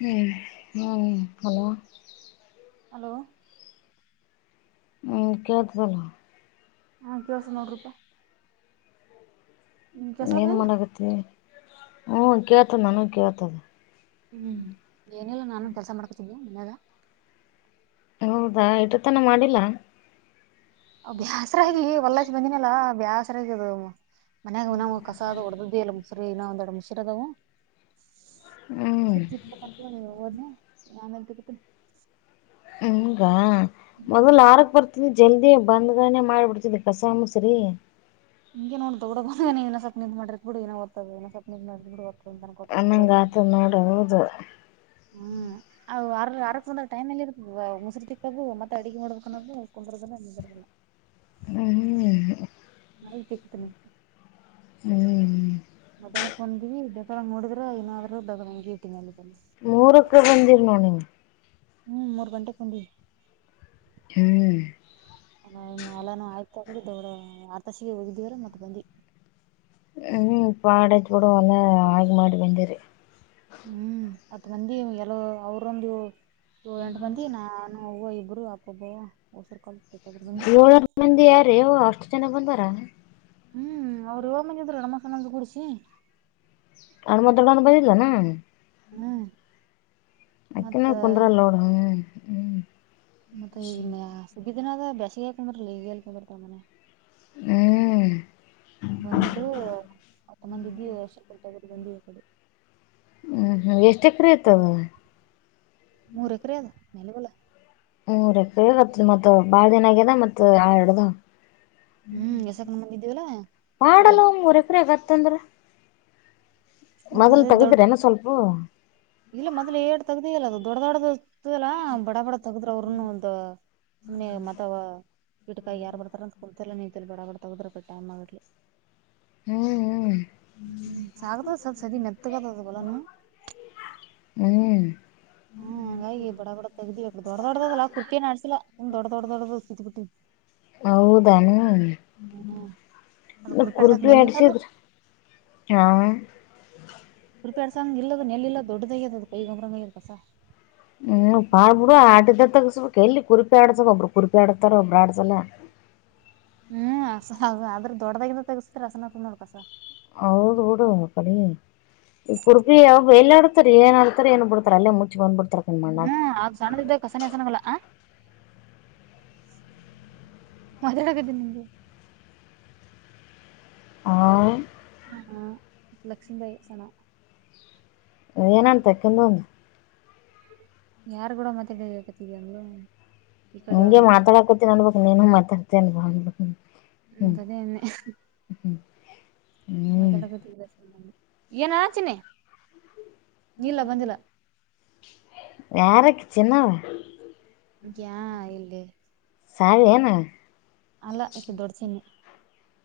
ಹ್ಮ್ ಹ್ಮ್ ಹ hello hello ಹ್ಮ್ ಕೇಳ್ತದಲ್ಲ. ಹಾ ಕೇಳಸ ನೋಡ್ರಿಪಾ ನಿಮ್ ಏನ್ ಕೇಳ್ಸದಿಲ್ಲ ಮಾಡಕತಿ ಹ್ಞ ಕೇಳ್ತದ ನಾನು ಕೇಳ್ತದೆ. ಹ್ಮ್ ಏನಿಲ್ಲ ನಾನು ಕೆಲಸ ಮಾಡ್ಕೊತೀನಿ ಮನೆಯಾಗ ಹೌದಾ ಇಟ್ಟು ತನ ಮಾಡಿಲ್ಲಾ. ಬ್ಯಾಸರಾಗಿ ಹೊಲದಾಗ್ ಬಂದಿನಲ್ಲಾ ಬ್ಯಾಸ್ರಗ ಅದು ಮನ್ಯಾಗ ನಾವು ಕಸ ಅ ಹೊಡದ್ದಿ ಎಲ್ಲ ಮುಸರಿ ಇನ್ನ ಒಂದೆಡು ಮುಸಿರೆ ಅದವು. ಹ್ಮ್ ಗತ್ತಕೊ [unintelligible] ಓದನನೆ ಆಮೇಲ್ ತೆಗಿತೀನಿ ಹ್ಮಂಗಾ ಮೊದಲು ಆರಕ್ ತ ಜಲ್ದಿ ಬಂದ್ನನೆ ಮಾಡ್ಬಿಡ್ತಿದ್ ಕಸ ಮಸ್ರ ಹಂಗೆ ನೋಡ್ ದೊಡಬ ಇನಸಪ್ ನಿಂದ ಮಾಡರ್ತ್ ಬಿ ಏನದತ್ತದೆ ಇನಸಪ್ ನಿ ಮಾಡ್ ಬಿ ಅನ್ನಂಗಾತ ನೋಡು ಹೌದು ಅ ಆ ಆರಂದ ಟೈಮ್ಲ್ಲಿ ಇರ್ತ ಮ ಮುಸರು ತಿಕ್ಕದು ಮತ್ತ ಅಡಗೆ ಮಾಡಬೇಕ [unintelligible] ಹ್ಮ್ ನ ಕತನ [unintelligible] ಹ್ಮ್ ಮಧ್ಯಾಹ್ಕ್ ಬಂದಿವವಿ ಬೆಗಳ ನೋಡಿದ್ರ ಇನ್ನಾದ್ರೂ ಬೆಗ ಹಂಗಿ ಇಟ್ಟನಲ್ಲಿ ಮೂರಕ್ಕೆ ಬಂದಿಲ್ಲ ನೋಡಿ ನೀನು ಹ್ಮ್ ಮೂರ್ ಗಂಟೆ ಹುಂಡಿವಿ ಹ್ಮ್ ಅಲಾನ ಆಯ್ತ ತಗಿ ದೊಡ್ಡ ಆರ್ ತಾಸಿಗೆ ಹೋಗಿದಿವವ್ರ ಮತ್ತತ್ ಬಂದಿ ಹ್ಮ್ ಪಾಡದ ಕೂಡಲ್ಲ ಆಲು ಮಾಡಿ ಬಂದಿರಿ ಹ್ಮ್ ಹತ್ ಮಂದಿ ಎಲ್ಲೋ ಅವ್ರೊಂದು ಏಳ ಎಂಟು ಮಂದಿ ನಾ ಹಾ ಇಬ್ಬರು ಅಪ್ಪಬ್ಬ ಉಸರು ಕ ಏಳ ಎಂಟು ಮಂದಿ ಯಾರ ಅವ್ವ ಅಷ್ಟು ಜನ ಬಂದಾರ ಹ್ಮ್ ಅವ್ ಯ ಮುಂದ್ ನಮ್ಮ ಸಣ್ಣಂದ ಕುಡಿಸಿ ನಣ ಮೊದಡಣ್ ಬಂದಿಲ್ಲ ನ ಹ್ಮ್ ಅಕನ ಮತ್ತ ಕುಂದರ ಲೋಡ ಮತ್ತೆ ಈ ಸಿ ದಿನದ ಬೇಸಿಗೆಕ್ರಕ್ರ ತ ಮ ಹ್ಞೂ ಬಂದಿದ್ರುತ್ತಮ್ಮಂದಿದ್ದಿ ಹೆಸರು ಕುತ [unintelligible] ಡಿಯ ಕಡೆಗೆ ಹ್ಮ್ ಹ್ಮ್ ಎಷ್ಟ ಎಕರೆ ಆಐತದ ಮೂರ್ ಎಕರೆ ಅದ ಮೇಲೆ ಬಲ್ಲ ಹ್ಮ ಮೂರೂ ಎಕರೆ ಮತ್ತ ಬಾಳ ದಿನ ಆಗ್ಯದ ಮತ್ ಆ ಎಡದ ಸಕಣ ಮಂದಿದ್ದೇವಲ್ಲ ಮಾಡಲ್ಲವ ಮೂರಕ್ರ ಆಗತ್ತಂದ್ರ ಮತ್ತ ಮೊದಲ್ ಅದೇ ದೊಡ್ ತಗದ್ರನ ಸ್ವಲ್ಪ ಇಲ್ಲ ಮೊದ್ ಏಡ್ ತಗ್ದಿ ಇಲ್ಲ ಅದು ದೊಡ್ಡ ದೊಡದು ಸಲ್ಲಾ ಬಡ ಬಡ ತಗದ್ರ ಅವರುನು ಒಂದು ಸುಮನೆ ಮತವ ಗಿಕಾಯಿ ಯಾರ ಬರ್ತಾರ ಅಂತ ಕುೂಂತ ನೀ ಬಡಾಡ ತಗೋರ ಟೈಮ್ಗಲಿ ಹ್ಞೂ ಹ್ಮ ಸಾಗತ ಸ ಸರಿ ಮೆತ್ತಗ ಬಲ ನ ಹ್ಮ್ ಹಾ ಹಾಗಾಗಿ ಬಡ ಬಡ ತಗ್ದ್ವಿಕ್ ದೊಡ್ ದೊಡ್ಡದಲ್ಲ ಕುಪೆ ನಡ್ಸಿಲ್ಲಾ ದೊಡ್ ದೊಡ್ಡ ದೊಡ್ ಸಿತ್ ಬಿಟ್ಟಿದ್ ಹೌದಾನ ಇ ಹ್ಮ್ ಅದು ಕುರ್ಪಿಡ್ಸಕ್ ಕುರ್ಪಿ ನೆಲ್ಲಿಲ್ಲ ಅದು ಆಡ್ಸಿದ್ರ ಹಾ ರುಪಿ ಅಡಸಂಗ ಇ ಅ ನೆ ಇಲ್ಲ ದೊಡಾಗದದು ಗಂಗರಂಗ ಇದಸ ಹ್ಮ್ ಪಾಪ ಬಿಡು ಆಟಿದ ತಗಸಬೇಕಕ್ ಎಲ್ಲಿ ಕುರುಪಿ ಆಡ್ಸ ಒಬ್ಬರು ಕುರುಪಿ ಆಡಡ್ತಾರ ಒಬ್ಬರು ಆಡ್ಸಲ್ಲ ಹ್ಮ್ಆದ್ರೆ ದೊಡ್ಡದಾಗಿಂತ ತಗಸ್ತತಿರಲ್ಲಸನ ನೋಡ್ಕಸ ಹೌದು ಡು ಕಡಿ ಈ ಕುಡುಪಿ ಯಾವ ಎಲ್ಲಾಡ್ ಏನ್ಡ್ತಾರೆ ನ್ ಬಿಡ್ತಾರೆ ಅಲ್ಲೇ ಮುಚ್ ಬಂದ್ ಬಿಡ್ತಾರೆ ಹ್ಮ್ ಆ [unintelligible] [inaudible] ಆ.. ಲಕ್ಷ್ಮಿ ಬಾಯ್ ಸಣ. ಏನಂತ ಅಕಿಂದು. ಯಾರ್ಗುಡ ಮಾತಾಡ್ಕತಿ ಅಂದ್ಲು. ಈ ಕಡೆ ಹಂಗೆ ಅಂದೆ ಮಾತಾಡಾಕೋತಿನ್ ನನ್ಬೇಕಕ್ ನೀನ ಮಾತಾಡ್ತಿ ಅನ್. [unintelligible] ಹ್ಮ ಹ್ಮ್. ಮಾತಡ ಏನೋ ಚಿನ್ನಿ ಇಲ್ಲ ಬಂದಿಲ್ಲ ಯಾರಕ್ಕ ಚಿನ್ನಾ ವ ಯಾ ಇಲ್ಲಿ ಸಾವಿ ಏನ ಅಲ್ಲ ಈಕಿ ದೊಡ್ಡ ಚಿನ್ನಿ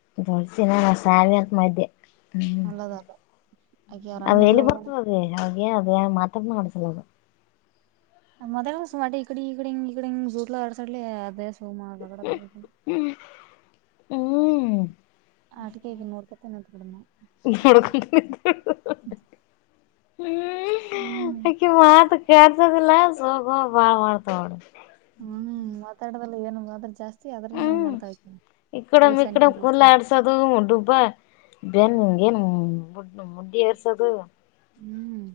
[inaudible] [inaudible] [unintelligible] ಆಕಿ ಅವ್ರ ಅದು ಅಣ್ಣ ಎಲ್ಲಿ ಎಲ್ಲಿಗೋ ಹೋಗ್ಯಾನ ಬರ್ತದ ಅವ ಅದ [unintelligible] [unintelligible] ಹ್ಮ್. [unintelligible] [unintelligible] ಹ್ಮ್ ಲ್ಲ ಸೋಗ ಬಾಳ್ ಮಾಡ್ತಡ ಹ್ಮ್ ಮಾತಾಡ್ದಲ್ಲ ಏನು ಮಾತ ಜಾಸ್ತಿ ಅದ್ರನು ಹ್ಮ್ ಮಾಡ್ತಾಳ ಆಕಿ ಇಕ್ಕಡ ಕೈ ಇಕ್ಕಡ ಸಣ್ಣ ಕುಲ್ಲ ಆಡ್ ಚದು ಡುಬ್ಬಾ ಬೆನ್ಂಗಗೆನ್ [unintelligible] ಎಸದು ಹ್ಮ್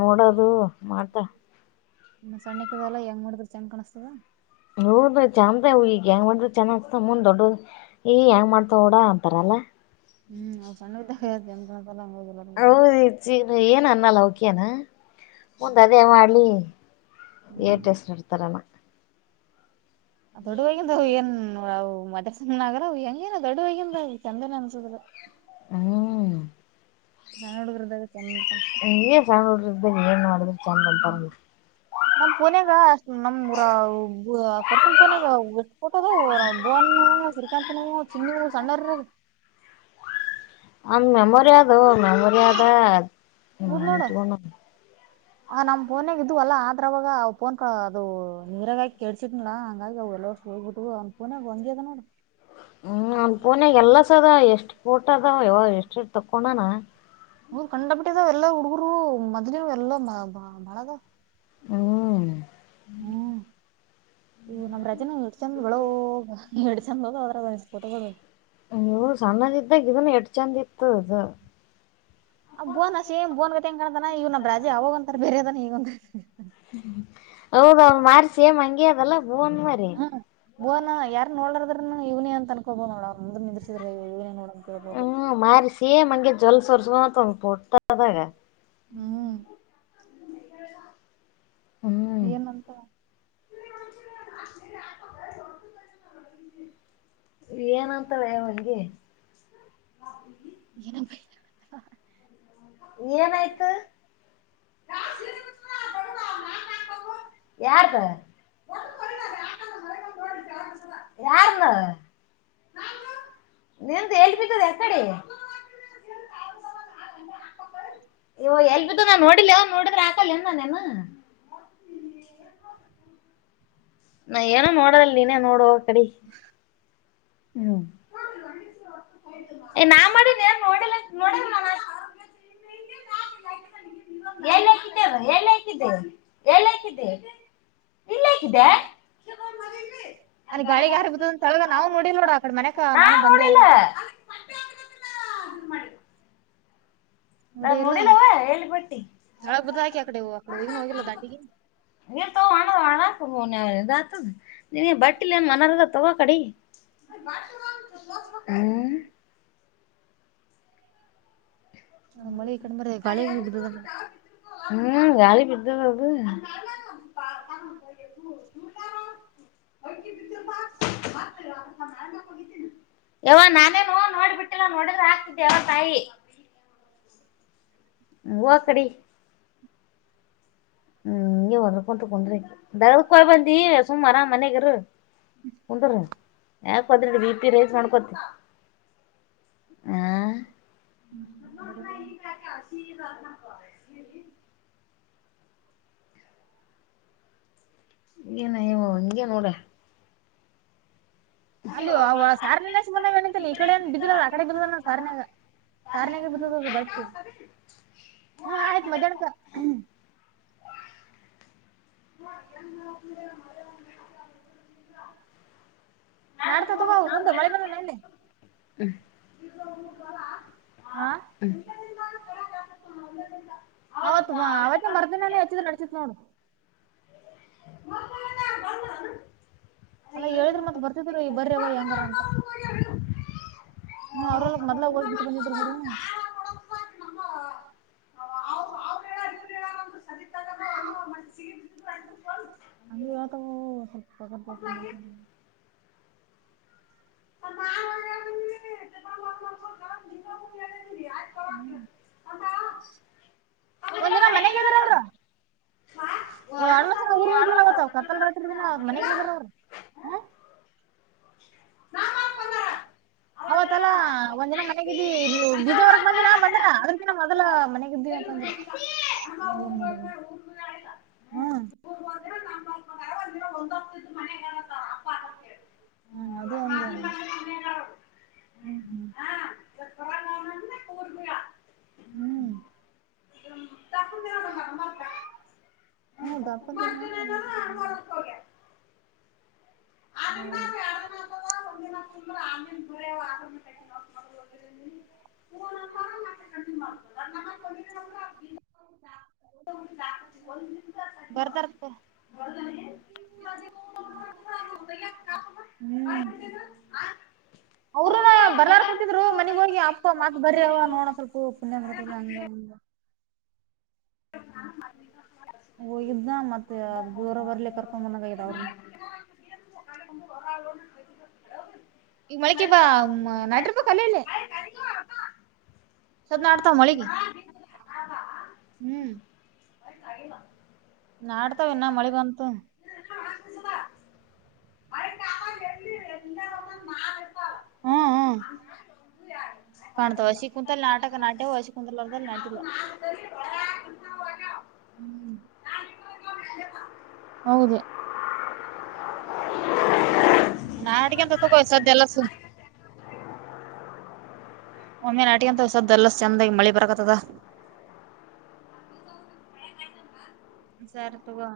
ನೋಡೋದು ಮಾಡತಾ ಇ ಸಣ್ಣ ಕದಲ್ಲಾ ಹೆಂಗ ಮಾಡಿದ್ರ ಚಂದ ಕಾಣಿಸತದ ನೋರ ಚಂದ ಈಗ ಹೆಂಗ್ ಮಾಡಿದ್ರ ಚಂದ ಅತ ಮುಂದ್ ದೊಡ್ಡ ಈ ಹೆಂಗ್ ಮಾಡ್ತಾವ ಲ್ಲಾ ಅಂತಾರಲ್ಲ ಹ್ಮ್ ಸಣ್ಣದ ಜಮ್ಲ್ಲ ಹ ಏನ ಅನ್ನಲ್ಲ ಓಕೆ ನಾ ಮುಂದ್ ಅದೇ ಮಾಡ್ಲಿ ಹ್ಮ್ ಟ ಎಸ್ರು ಇಡ್ತಾರಾನ ದೊಡ್ಡ ಹವಾಗಿಂದವು ಏನ್ವು ಮದ್ಯಸ್ ನಗರ ಹೆಂಗೇನ ದೊಡ್ಡ ಹವಾಗಿಂದ ಚಂದನ ಅನ್ಸುದ್ರ. ಹ್ಮ್. ನಾನ ಹುಡುಗ್ರದಾಗ [unintelligible] [unintelligible] ನಮ್ ಪೋನಾಗಷ್ಟ ನಮ್ [unintelligible] [unintelligible] ಅಂದ ಮೆಮೊರಿ ಅದು ಮೆಮೊರಿ ಇದ್ ನೋಡು ಅದೊಂಡ ಆ ನಮ್ ಫೋನಾಗ ಇದ್ವಲ್ಲ ಆದ್ರ ಅವವಾಗ ಅವು ಫೋನ್ ಕ ಅದು ನೀರಾಗಿ ಹಾಕಿ ಕೇಡ್ಸಿದ್ನಲ ಹಂಗಾಗಿ ಅವು ಎಲ್ಲ ಕೆಲಬಿಟ್ಟು ಅವ್ನ್ ಫೋನ್ಯಾಗ್ ಅಂಗೆ ಅದ ನೋಡು ಹ್ಮ್ ನನ್ ಪೋನಾಗ ಎಲ್ಲ ಸದ ಎಷ್ಟ್ ಫೋಟ ಅದಾವ ಯವ ಎಷ್ಟ್ ಎಷ್ಟ್ ತಕ್ಕೊಂಡನ ಹ್ ಕಂಡ ಬಿಟ್ಟದಾವ ಎಲ್ಲ ಹುಡುಗರು ಮದ್ ಎಲ್ಲ ಬಾಳದ ಹ್ಮ್ ಹ್ಮ್ ಹ್ ನಮ್ಮ ರಜಿನಿ ಎಷ್ಟ್ ಚಂದ್ ಬಡ ಎರಡ್ ಚಂದ ಅದ್ರದಾಗ್ ಫೋಟೋ ಗಳು ಅಯ್ಯ್ಯೋ ಸಣ್ಣದ ಇದ್ದಾಗ ಇದನ್ನು ಎಟ್ ಚಂದ ಇತ್ತು ಅದು ಅ ಬೋನ್ ಸೇಮ್ ಬೋನ್ ಗತ್ತ ಹೆಂಗ ಕ್ತಾನ ಇವ ನಮ್ ರಾಜಿ ಅವಾಗ ಒಂತಾರ ಬೇರೆ ಅದನ ಇವಗೊಂತರ ಇದನ ಹೌದ ಅವ್ನ್ ಮಾರಿ ಸೇಮ್ ಹಂಗೆ ಅದಲ್ಲ ಬೋನ್ ಮರಿ ಬುವನಾ ಯಾರ್ ನೋಡರದವ್ರುನು ಇವನೇ ಅಂತ ಅಂಬೋದು ನೋಡ ಅಂದ್ ನಿಿದ್ರಿಸಿದ್ರೆ ಇವನ ನೋಡ ಅಂತೇಳ್ಬೋದು ಹ್ಮ ಮಾರಿ ಸೇಮ್ ಹಂಗೆ ಜೋಲ್ ಸೋರ್ಸುತ ಒಂದ್ ಫೋಟೋದಾಗ ಹ್ಮ್ ಹ್ಮ್ ಏನ್ಂತ [inaudible] ಏನಂತಾರೆ ಅವನಿಗೆ ಏನ ಬ ಏನ್ ಆಯ್ತು ಯಾರದ ಯಾರನ್ನು [unintelligible] ನಿಂತ ಹೇಳ್ಬೇಕದೆ ಯಾಕಡಿ ಯವ್ವ ಎಲ್ ಬಿಿದ್ದುನಾ ನೋಡಿಿಲ್ಲ ನೋಡಿದ್ರೆ ಆಕಲ್ ನಾನೇನು ನಾ ಏನೋ ನೋಡದಿಲ್ ನೀನೇ ನೋಡುವ ಕಡೆ ಹ್ಮ್ ಏ ನಾನ್ ಮಾಡನ್ ನೋಡಿಲ್ಲ ನೋಡಿಲ್ಲ ನಾನು ಎಲ್ ಹಕಿದೆ ಅದು ಎಲ್ ಹಾಕಿದೆ ಎಲ್ ಹಾಕಿದೆ ಎಲ್ ಹಾಕಿದೆ ಅಲ್ಲಿ ಗಾಳಿಗ್ ಹಾರ್ ಬತ್ತದ ಅಂತಳಗ ನಾವು ನೋಡಿಲ್ ನೋಡ ಆಕಡೆ ಮನಕ ನಾ ನಾನ ಬಂದೇ ನೋಡಿಲ್ಲ ಇಲ್ಲ ನೋಡೇ ನಾನು ಇಲ್ಲ ನಡಿಲವ ಹೇಳ ಬಟ್ಟಿ ತೆಳಗ್ ಬಿದ್ದಾಕಿ ಆಕಡೆ ಆಕಡೆ ಹೋಗಿನ ಹೋಗಿಲ್ಲ ದಾಂಡಿಗಿ ನೀರ್ ತಗೊಂಡು ನೀ ಒನಕೆ ಹೋಗು ನಿಂಗೇನ್ ಬಟ್ಟಿಲ್ಲ ವಾ ಕಡಿ ಹ್ಮ್ [unintelligible] ಮಳಿ ಈ ಕಡೆ ಮರೆ ಗಾಳಿಗೆ ಬಿದ್ದದ ನೋಡ ಹ್ಮ್ ಗಾಳಿ ಬಿದ್ದದ್ದು ನೋಡು ಮಾಡೋಗ [inaudible] ಯವ್ವ ನಾನೇನುೋ ನೋಡ್ಬಿಟ್ಟಿಲ್ಲ ನೋಡಿದ್ರೆ ಆಕ್ತಿದ್ದೆವ ತಾಯಿ ಹೂವ ಕಡಿ ಹ [unintelligible] ಹ್ಮ್ ಇಂಗೆ ಹೋದ್ರುಕೊಂತ ಕುಂದ್ರಿ ಜಗಳಕ್ ಹೋಗಿ ಬಂದಿ ಸುಮ್ನೆ ಅರಾಮ್ ಆಗಿ ಮನೆಯಾಗಿರು ಕುಂದರ ಯಾಕ ಹೋದ್ರಿ ಬಿ. ಪಿ ರೈಸ್ ಮಾಡೋ್ಕೋತಿ ಹ್ಮ ಹ್ಮ ಒದ [inaudible] ಬ [unintelligible] ಏನ ವ ಹಂಗೆ ನೋಡ ಅಲ್ಲಿ ಸಾರ್ ನ ಮಂದಾಗ ನೆಿತಿನಿ ಈ ಕಡೆ ಬಿದ್ದ್ರದ ಅ ಕಡೆ ಬಿದ್ರದ ಸಾರಿನಾಗ ತಾಲೆ ಬತದೆ [unintelligible] ಹ್ಮ್ ಆಯ್ತ್ ಮದ್ಯಾನಕ ಹ [unintelligible] ನಾಡ್ತಾ ತಗೋ ಒಂದು ಮಳೆ ಬಂದ ನೆನಲಿ ಹಾ ಅವತ್ ಅವತ್ತೆ ಮರ್ದಿನಾನೇ ಹೆಚ್ಚಿದ್ ನಡಸತತ್ ನೋಡು ಬ [unintelligible] ಅಲ್ಲಾ ಹೇಳಿದ್ರಿ ಮತ್ ಬರ್ತಿದ್ರು ಈ ಬರ್ರ ಅವ ಹೆಂಗಾರ ಅಂತ ಹ್ಮ ಅವ್ರಲ್ಲ ಮೊದ್ಲ ಹೋಗ್ಬಿಟ್ಟ ಬಂದಿದ್ರ ಬೀಡು ಅವ ಅವ್ರ ಹೇಳೇಳ ಇವ್ರ್ ಹೇಳರ ನ ಸರಿತಾನದ ಅನ್ನುವ ಮನಸ [inaudible] ಅ ಇಗ ಜಸ್ತ [unintelligible] [unintelligible] ಹ್ಮ ಒಂದ್ ದಿನ ಮನೆಗಿದ್ರ ಅವರು ಅಣ್ಮನ ಊರಿಗೋಗಿದ್ವಲ ಅವತ್ತು ಇದ್ ಆತ್ವ ಕತ್ತಲ್ ರಾತ್ರಿ ದಿನ ಮನೆಗೆ ಇದ್ರಲಾ ಅವ್ರ ನಾ ಮಾ ಬಂದಾರ ಅವತ್ತಲ್ಲಾ ಒಂದ್ ದಿನ ಮನೆಗಿದ್ದಿ ಬೀಜವರ್ ಮಂದೀನ ಬಂದರ ಅದ್ರ ಕಿನ ಮೊದಲ ಮನೆಗಿದ್ವಿಂತ ಚಂದ್ರ [unintelligible] ಅಮ ುಕುಕ [inaudible] ಹ್ಮ್ ಹರ್ಂದ್ರ ನ ಒಂದ ಹ್ತದ್ದ ಮನೆಾಗಾರ ಅಮ್ಮ ಅಂತ ಹೇಳಿ [unintelligible] ಹ್ಮ ಅದೇ ಅಂದೆ ಅಣ್ಣ ಹ್ಮ್ ಹ್ಮ್ ಕರ ಗಂತ ನ ಪೂರ್ಬಾ [unintelligible] ಹ್ಮ್ ಗಪ್ಪ ನ [unintelligible] ಹೌದು ಹ [unintelligible] ಹ [unintelligible] ಹಾ [unintelligible] ಬರ್ತಾರಕ್ಕ [unintelligible] [inaudible] ಅವ್ರುನು ಬರ್ಲಾರ್ ಕುಂತಿದ್ರು ಮನಗ್ ಹೋಗಿ ಅಪ್ಪ ಮಾತ್ ಬರ ಅವ ನೋಡೋ ಸ್ವಲ್ಪ ಪುಣ್ಯ ಬರತದ ಹಂಗ ಹಂಗ ಮಾಡ [unintelligible] ಹೋಗಿದ್ನ ಮತ್ತೆ ಚೂರ್ ಬರ್ಲಿ ಕರ್ಕೊಂಡ್ ಬಂದಂಗ ಆಗದ ಅವ್ರುನು [inaudible] ಈಗ ಮಳಿಕಿ ಬಾ ನಟಿರ್ಬೇಕ ಅಲ್ಲ ಇಲ್ಲಿ [unintelligible] ಸದ್ ನಾಡ್ತಾವ ಮಳಿಗಿ [unintelligible] ಹ್ಮ್ ಮ ಕಾಯಮ [unintelligible] ನಾಡ್ತವೆ ಇನ್ನ ಮಳಿಬಂತು ಅ ನಾಮ ಎಲ್ಲಿ ಎಲ್ಯಾರ ಹ್ಮ್ ಹ್ಮ್ ಕಾಣ್ತವೆ ವಶಿ ಕುಂತಲ್ಲಿ ನಾಟಕ ನಾಟ್ಯವು ವಶಿ ಕುಂತಲ್ರ್ ನಟ್ಯ ಎಂತರ [unintelligible] ಹ್ಮ್ [unintelligible] ಹೌದು. ನಾಡಿಗೆಂತ ತಗೋ ಸದ್ದೆಲ್ಲ. ಒಮ್ಮೆ ನಾಟಿ ಅಂತಸದ್ದ ಎಲ್ಲಾ ಚಂದಾಗಿ ಮಳಿ ಬರಕತ್ತದ. ಸರಿ ತೊಗೊ.